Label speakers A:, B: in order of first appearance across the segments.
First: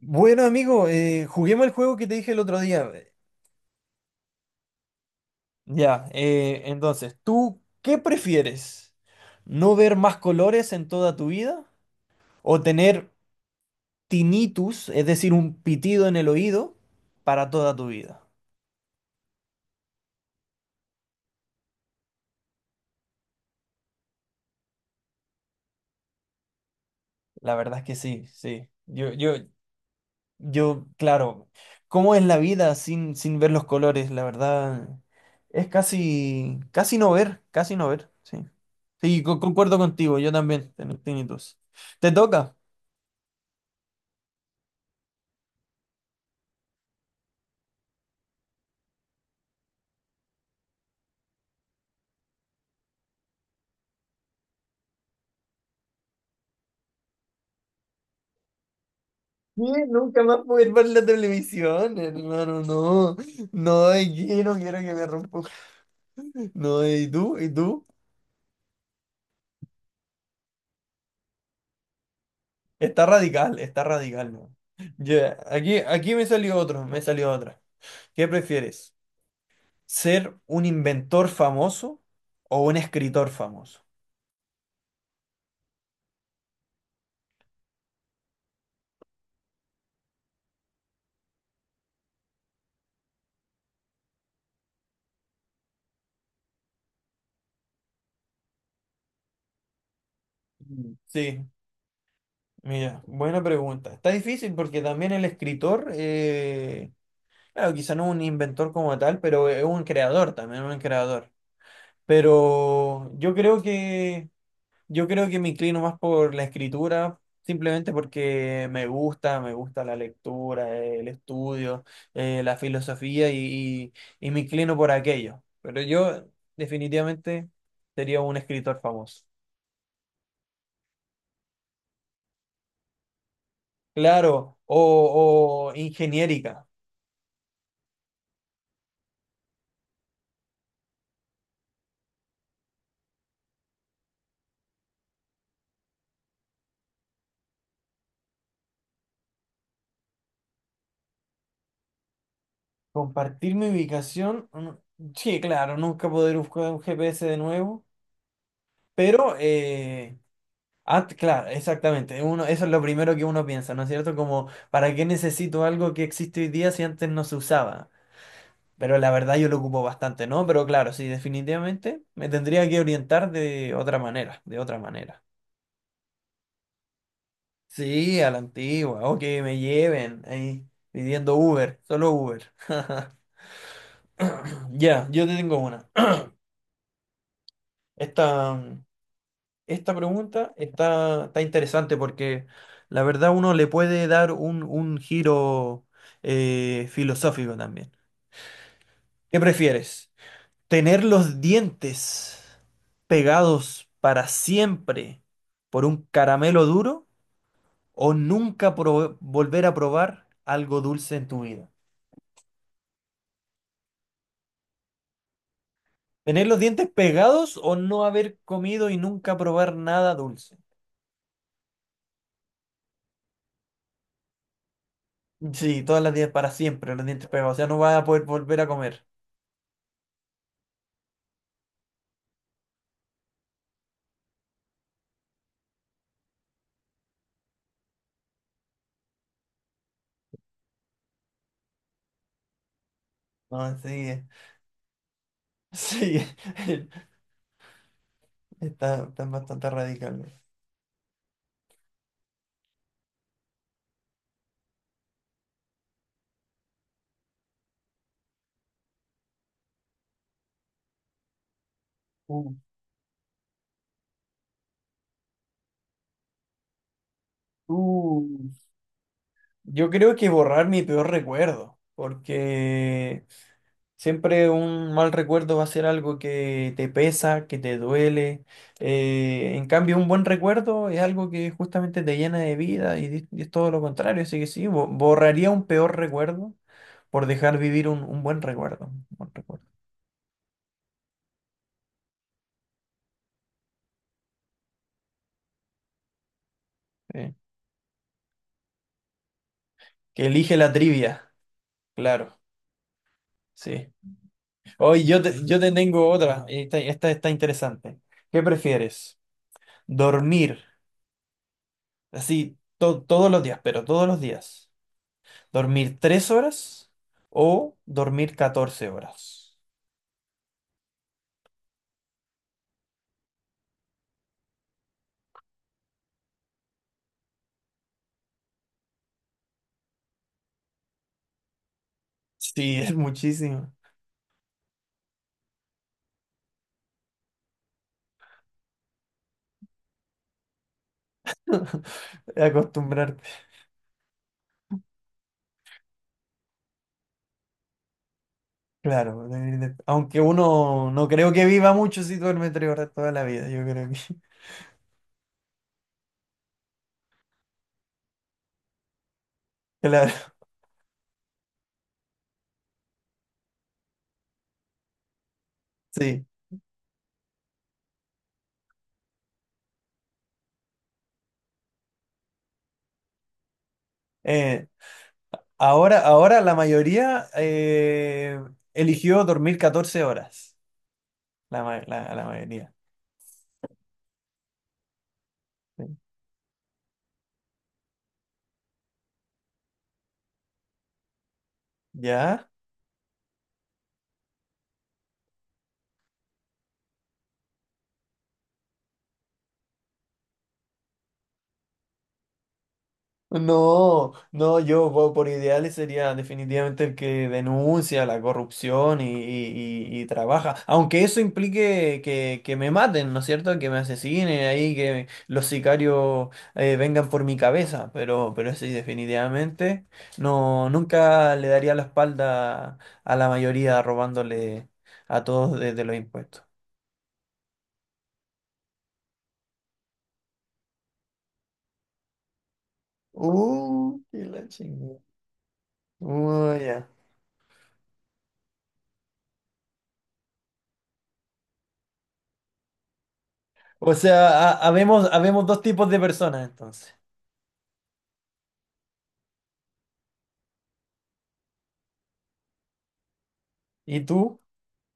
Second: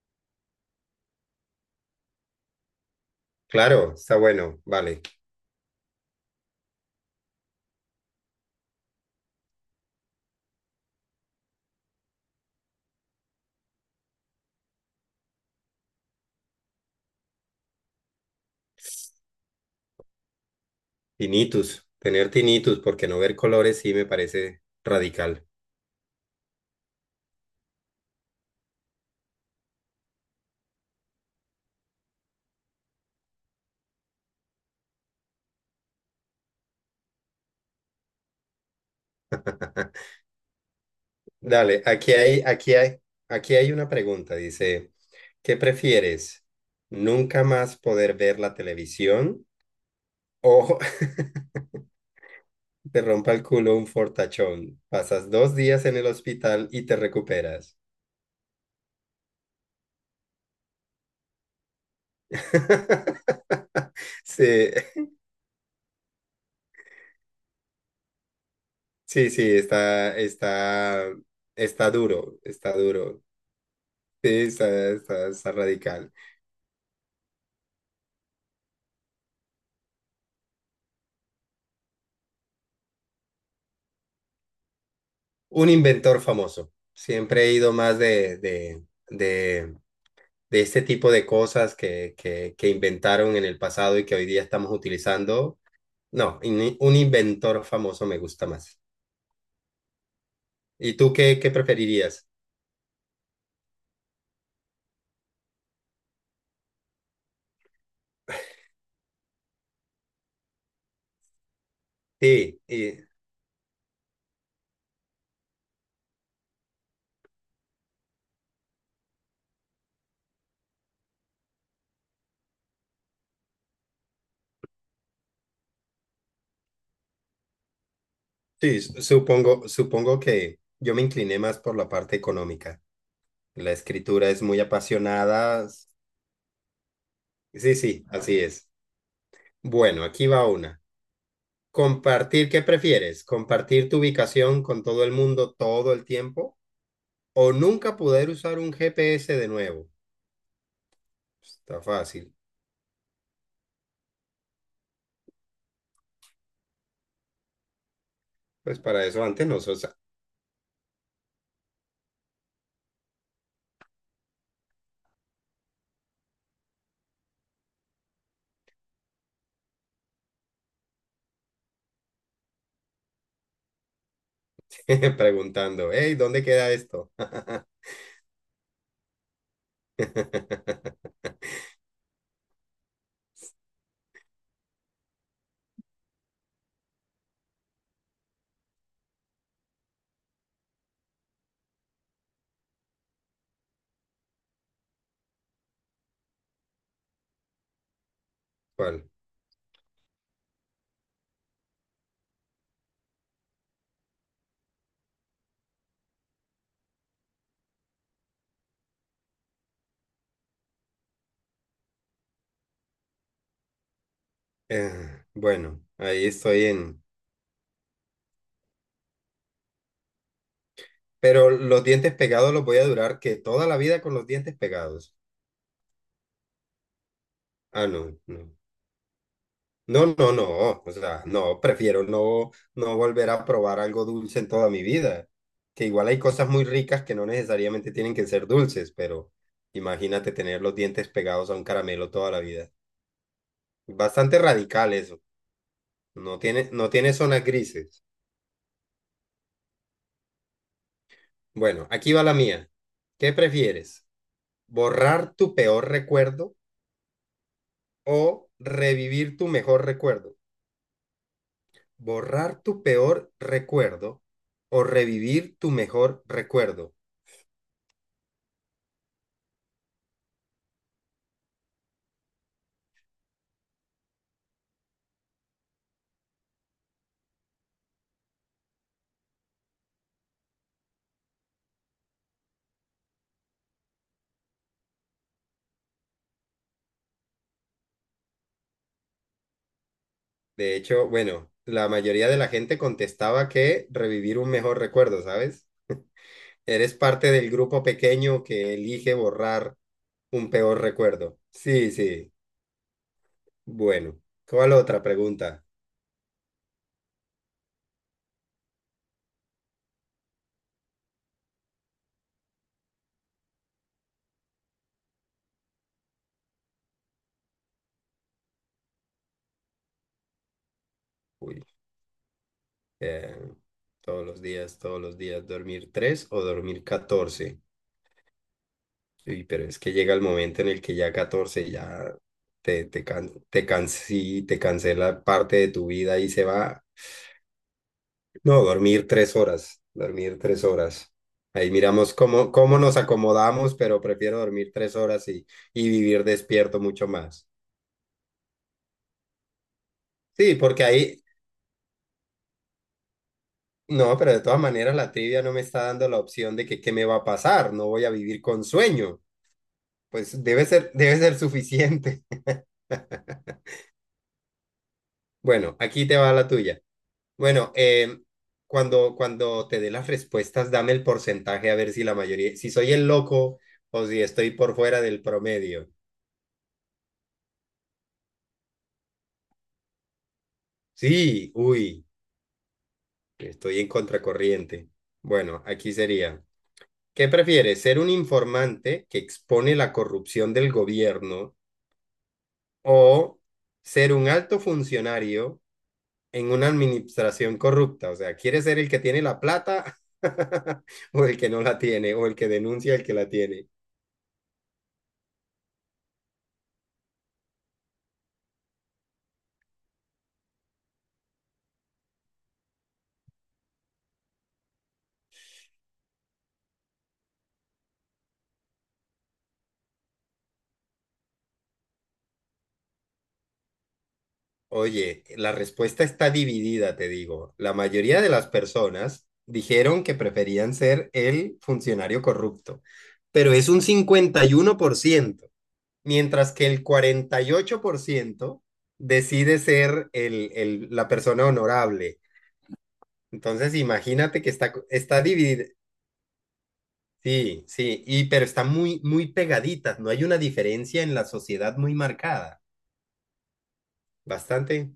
A: Bueno, amigo, juguemos el juego que te dije el otro día.
B: Claro, está bueno, vale.
A: Ya, entonces, ¿tú qué prefieres? ¿No ver más colores en toda tu vida? ¿O tener tinnitus, es decir, un pitido en el oído, para toda tu vida?
B: Tinnitus, tener tinnitus, porque no ver colores sí me parece radical.
A: La verdad es que sí, sí. Yo, claro, ¿cómo es la vida sin ver los colores? La verdad, es casi, casi no ver, sí. Sí, concuerdo contigo, yo también tengo tinnitus.
B: Dale,
A: ¿Te toca?
B: aquí hay una pregunta, dice, ¿qué prefieres? ¿Nunca más poder ver la televisión o te rompa el culo un fortachón? Pasas dos días en el hospital y te recuperas.
A: ¿Qué? Nunca más poder ver la televisión, hermano, no. No, y que no
B: Sí,
A: quiero que me rompa. No, y tú, y tú.
B: sí, sí, está duro, está duro.
A: Está
B: Sí,
A: radical, ¿no? Ya,
B: está
A: Aquí,
B: radical.
A: aquí me salió otro, me salió otra. ¿Qué prefieres? ¿Ser un inventor famoso o un escritor famoso?
B: Un inventor famoso. Siempre he ido más de, de este tipo de cosas que inventaron en el pasado y que hoy día estamos utilizando. No, un inventor famoso me gusta más.
A: Mm.
B: ¿Y tú
A: Sí,
B: qué preferirías?
A: mira, buena pregunta. Está difícil porque también el escritor, claro, quizá no un inventor como tal, pero es un creador también, un creador.
B: Sí, y-
A: Pero yo creo que me inclino más por la escritura, simplemente porque me gusta la lectura, el estudio, la filosofía y me inclino por aquello. Pero yo definitivamente sería un escritor
B: sí,
A: famoso.
B: supongo, supongo que yo me incliné más por la parte económica. La escritura es
A: Claro,
B: muy
A: o,
B: apasionada.
A: o ingeniérica.
B: Sí, sí, así es. Bueno, aquí va una. ¿Qué prefieres? ¿Compartir tu ubicación con todo el mundo todo el tiempo? ¿O nunca poder usar un GPS de nuevo? Está fácil.
A: Compartir mi ubicación. Sí, claro, nunca poder buscar un GPS de nuevo,
B: Pues para eso
A: pero
B: antes nosotros
A: claro, exactamente. Uno, eso es lo primero que uno piensa, ¿no es cierto? Como, ¿para qué necesito algo que existe hoy día si antes no se usaba? Pero la verdad yo lo ocupo bastante, ¿no? Pero claro, sí, definitivamente me tendría que orientar de otra manera, de otra manera.
B: preguntando, hey, ¿dónde queda esto?
A: Sí, a la antigua, o que me lleven ahí pidiendo Uber, solo Uber. Ya, yo te tengo una. Esta. Esta pregunta está, está interesante porque la verdad uno le puede dar un giro filosófico también.
B: ¿Cuál?
A: ¿Qué prefieres? ¿Tener los dientes pegados para siempre por un caramelo duro o nunca volver a probar algo dulce en tu vida?
B: Bueno, ahí
A: ¿Tener los
B: estoy
A: dientes
B: en...
A: pegados o no haber comido y nunca probar nada dulce?
B: Pero los dientes pegados los voy a durar que toda la vida con los dientes pegados.
A: Sí, todas las días para siempre, los dientes pegados. O sea, no
B: Ah,
A: vas a
B: no,
A: poder
B: no.
A: volver a comer.
B: No, no, no, o sea, no, prefiero no, no volver a probar algo dulce en toda mi vida, que igual hay cosas muy ricas que no necesariamente tienen que ser dulces, pero imagínate tener los dientes pegados a un caramelo toda la vida.
A: No, sí.
B: Bastante radical eso,
A: Sí,
B: no tiene, no tiene zonas grises.
A: están bastante radicales.
B: Bueno, aquí va la mía. ¿Qué prefieres? ¿Borrar tu peor recuerdo o revivir tu mejor recuerdo?
A: Uh,
B: ¿Borrar tu peor recuerdo o revivir tu mejor recuerdo?
A: uh. Yo creo que borrar mi peor recuerdo, porque siempre un mal recuerdo va a ser algo que te pesa, que te duele. En cambio, un buen recuerdo es algo que justamente te llena de vida y es todo lo contrario. Así que sí, borraría un peor recuerdo por dejar vivir un buen recuerdo. Un buen recuerdo.
B: De hecho, bueno, la mayoría de la gente contestaba que revivir un mejor recuerdo, ¿sabes? Eres parte
A: Sí.
B: del grupo pequeño que elige borrar
A: Que
B: un
A: elige la
B: peor
A: trivia,
B: recuerdo. Sí, sí.
A: claro, sí.
B: Bueno, ¿cuál otra
A: Hoy yo te, yo
B: pregunta?
A: te tengo otra. Esta está interesante. ¿Qué prefieres? ¿Dormir así todos los días, pero todos los días? ¿Dormir tres horas o dormir 14 horas?
B: Uy, eh, todos los días, ¿dormir tres o dormir catorce? Uy, pero es que llega el momento en el que ya 14 ya
A: Sí, es muchísimo.
B: sí, te cancela parte de tu vida y se va. No, dormir tres horas, dormir tres horas. Ahí miramos cómo, cómo nos
A: Acostumbrarte.
B: acomodamos, pero prefiero dormir tres horas y vivir despierto mucho más.
A: Claro, aunque
B: Sí, porque
A: uno no
B: ahí,
A: creo que viva mucho si duerme tres horas toda la vida, yo creo que.
B: no, pero de todas maneras la trivia no me está dando la opción de que qué me va a pasar, no voy a vivir con sueño.
A: Claro,
B: Pues debe ser, debe ser suficiente. Bueno, aquí te
A: sí.
B: va la tuya. Bueno, cuando te dé las respuestas, dame el porcentaje a ver si la mayoría, si soy el loco o si estoy
A: Eh,
B: por fuera del promedio.
A: ahora la mayoría eligió dormir 14 horas.
B: Sí, uy,
A: La mayoría.
B: estoy en contracorriente. Bueno, aquí
A: Sí.
B: sería, ¿qué prefieres? ¿Ser un informante que expone la corrupción del gobierno
A: ¿Ya?
B: o ser un alto funcionario en una administración corrupta? O sea, ¿quieres ser el que tiene la plata o el que no la tiene o el que denuncia el que la tiene?
A: No, no, por ideales sería definitivamente el que denuncia la corrupción y trabaja, aunque eso implique que me maten, ¿no es cierto? Que me asesinen ahí, que los sicarios vengan por mi cabeza, pero sí, definitivamente no, nunca le daría la espalda a la mayoría robándole a
B: Oye, la
A: todos desde los
B: respuesta está
A: impuestos.
B: dividida, te digo. La mayoría de las personas dijeron que preferían ser el funcionario corrupto, pero es un
A: Qué
B: cincuenta
A: la
B: y uno por
A: chingada.
B: ciento, mientras que el
A: Ya.
B: 48% decide ser la persona honorable. Entonces,
A: O sea,
B: imagínate que está,
A: habemos,
B: está
A: habemos dos
B: dividida.
A: tipos de personas entonces.
B: Sí, sí, y, pero está muy, muy pegaditas. No hay una diferencia en la sociedad muy marcada.
A: ¿Y tú?
B: Bastante.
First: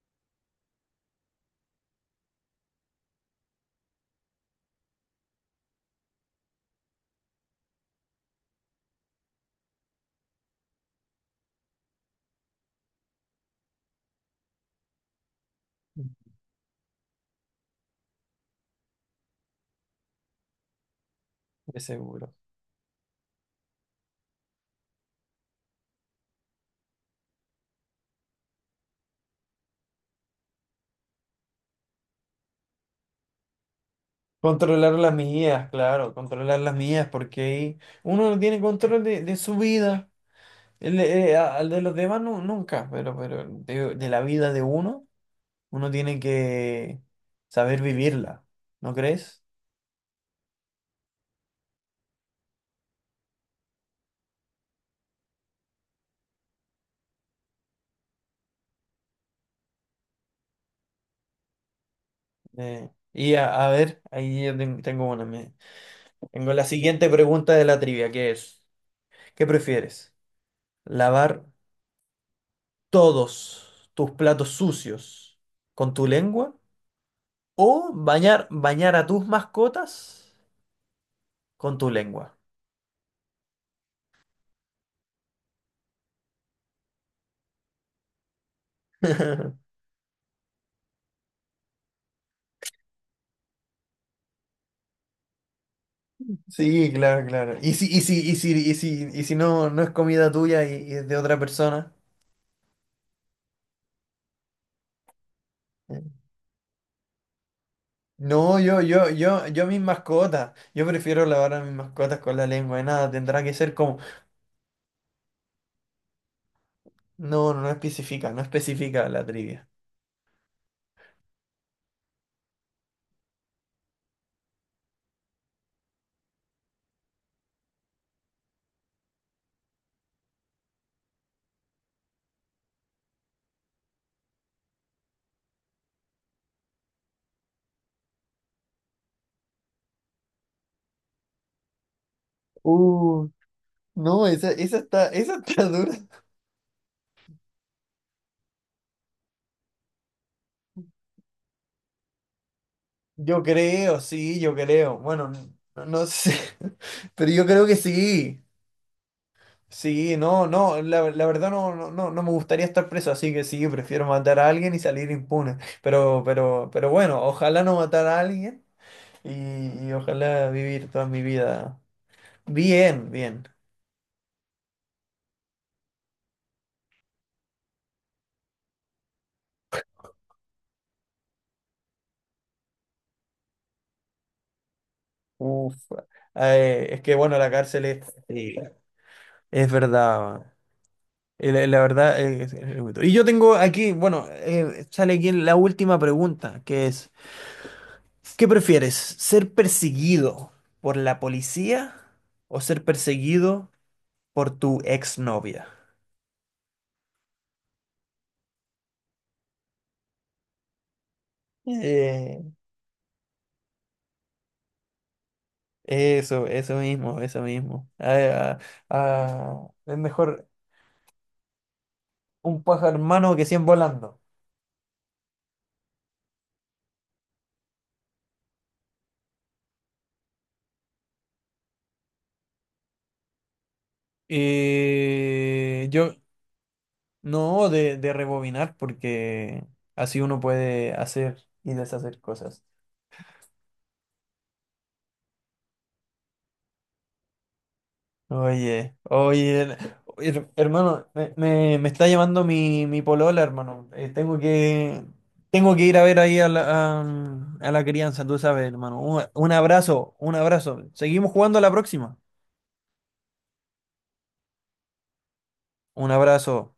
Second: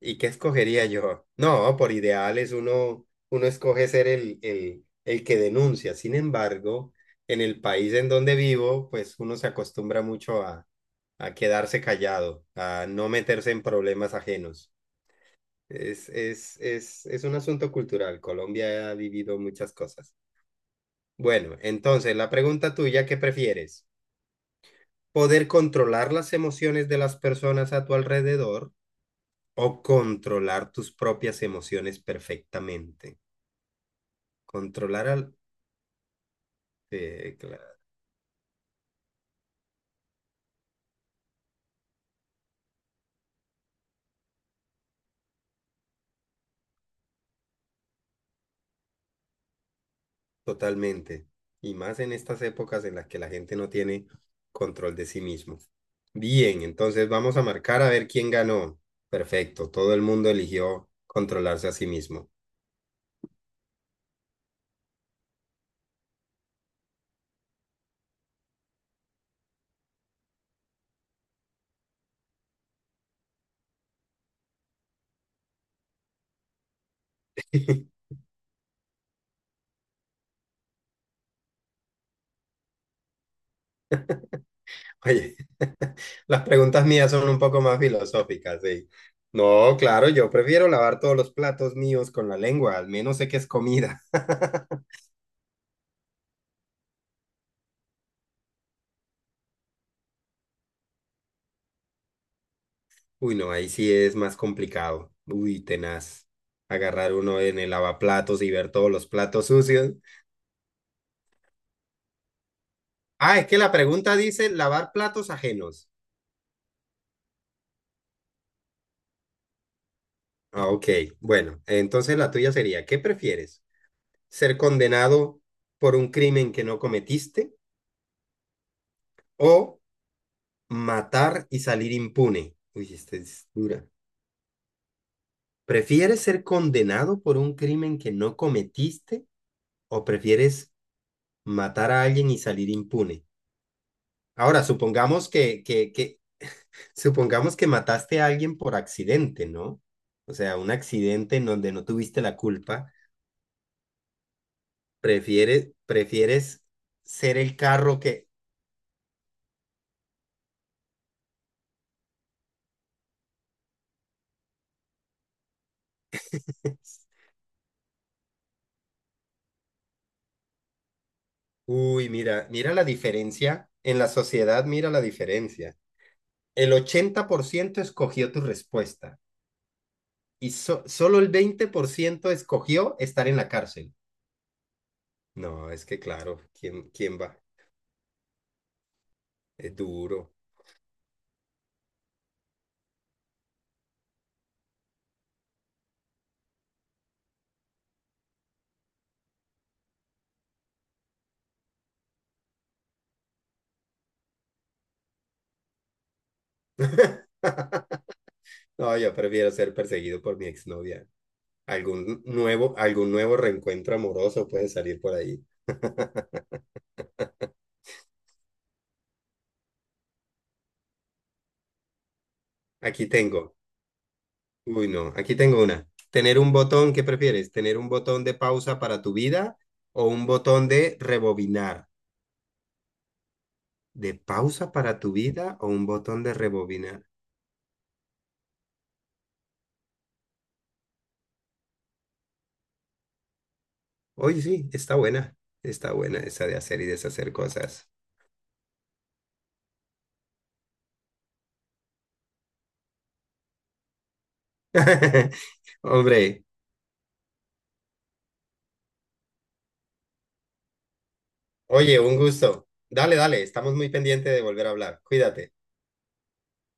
B: ¿Y qué escogería yo? No, por ideales uno, uno escoge ser el que denuncia. Sin embargo, en el país en donde vivo, pues uno se acostumbra mucho a quedarse callado, a no meterse en problemas ajenos. Es un asunto cultural. Colombia ha vivido muchas cosas. Bueno,
A: De
B: entonces la
A: seguro.
B: pregunta tuya, ¿qué prefieres? ¿Poder controlar las emociones de las personas a tu alrededor? O controlar tus propias emociones perfectamente.
A: Controlar
B: Controlar
A: las
B: al,
A: mías, claro, controlar las mías,
B: eh,
A: porque
B: cla-
A: ahí uno no tiene control de su vida. Al de los demás no nunca, pero de la vida de uno, uno tiene que saber vivirla, ¿no crees?
B: totalmente. Y más en estas épocas en las que la gente no tiene control de sí mismo. Bien, entonces vamos a marcar a ver quién ganó. Perfecto, todo el mundo eligió controlarse a sí mismo.
A: A ver, ahí yo tengo una. Tengo la siguiente pregunta de la trivia, que es, ¿qué prefieres? ¿Lavar todos tus platos sucios con tu lengua o bañar a tus mascotas con tu lengua?
B: Oye, las preguntas mías son un poco más filosóficas, sí. No, claro, yo prefiero lavar todos los platos míos con la lengua, al menos sé que es comida.
A: Sí, claro, claro. Y si, y si, y si, y si, y si no, no es comida tuya y es de otra persona.
B: Uy, no, ahí sí es más complicado. Uy,
A: Eh,
B: tenaz. Agarrar uno en el lavaplatos y
A: No,
B: ver
A: yo,
B: todos los
A: yo, yo,
B: platos
A: yo mis
B: sucios.
A: mascotas. Yo prefiero lavar a mis mascotas con la lengua y nada,
B: Ah,
A: tendrá
B: es
A: que
B: que la
A: ser como.
B: pregunta dice lavar platos ajenos.
A: No, no especifica, no especifica la trivia.
B: Ah, ok. Bueno, entonces la tuya sería, ¿qué prefieres? ¿Ser condenado por un crimen que no cometiste o matar y salir impune? Uy, esta es dura. ¿Prefieres ser condenado por un crimen que no cometiste o prefieres matar a alguien y salir impune?
A: Uh, no,
B: Ahora, supongamos
A: esa está dura.
B: que Supongamos que mataste a alguien por accidente, ¿no? O sea, un accidente en donde no tuviste la culpa,
A: Yo creo, sí, yo creo. Bueno,
B: prefieres,
A: no, no sé,
B: prefieres
A: pero
B: ser
A: yo
B: el
A: creo que
B: carro que...
A: sí. Sí, no, no, la verdad no, no, no me gustaría estar preso, así que sí, prefiero matar a alguien y salir impune. Pero bueno, ojalá no matar a alguien y ojalá vivir toda mi vida
B: Uy, mira, mira la
A: bien, bien.
B: diferencia. En la sociedad, mira la diferencia. El 80% escogió tu respuesta y solo el 20% escogió estar en la cárcel. No,
A: Uf,
B: es que claro, ¿quién,
A: es que
B: quién va?
A: bueno, la cárcel es, sí, es
B: Es duro.
A: verdad. La, la verdad, es muy duro. Y yo tengo aquí, bueno, sale aquí la última pregunta, que es... ¿Qué prefieres? ¿Ser perseguido por la policía o ser perseguido por tu exnovia?
B: No, yo prefiero ser perseguido por mi exnovia.
A: Eh,
B: Algún nuevo reencuentro amoroso puede salir por ahí.
A: Eso, eso mismo, eso mismo. Ah, ah, ah, es mejor un pájaro en
B: Aquí
A: mano que
B: tengo.
A: 100 volando.
B: Uy, no, aquí tengo una. ¿Qué prefieres? ¿Tener un botón de pausa para tu vida o un botón de rebobinar? ¿De pausa para tu vida o un
A: Yo
B: botón de rebobinar?
A: no de rebobinar porque así uno puede hacer y deshacer cosas.
B: Oye, sí, está buena. Está buena esa de hacer y deshacer cosas.
A: Oye, oye, hermano, me está llamando mi polola, hermano. Tengo que ir a ver ahí
B: Hombre,
A: a a, a la crianza, tú sabes, hermano. Un abrazo, un abrazo. Seguimos jugando a la
B: oye,
A: próxima.
B: un gusto. Dale, dale, estamos muy pendientes de volver a hablar. Cuídate.
A: Un abrazo.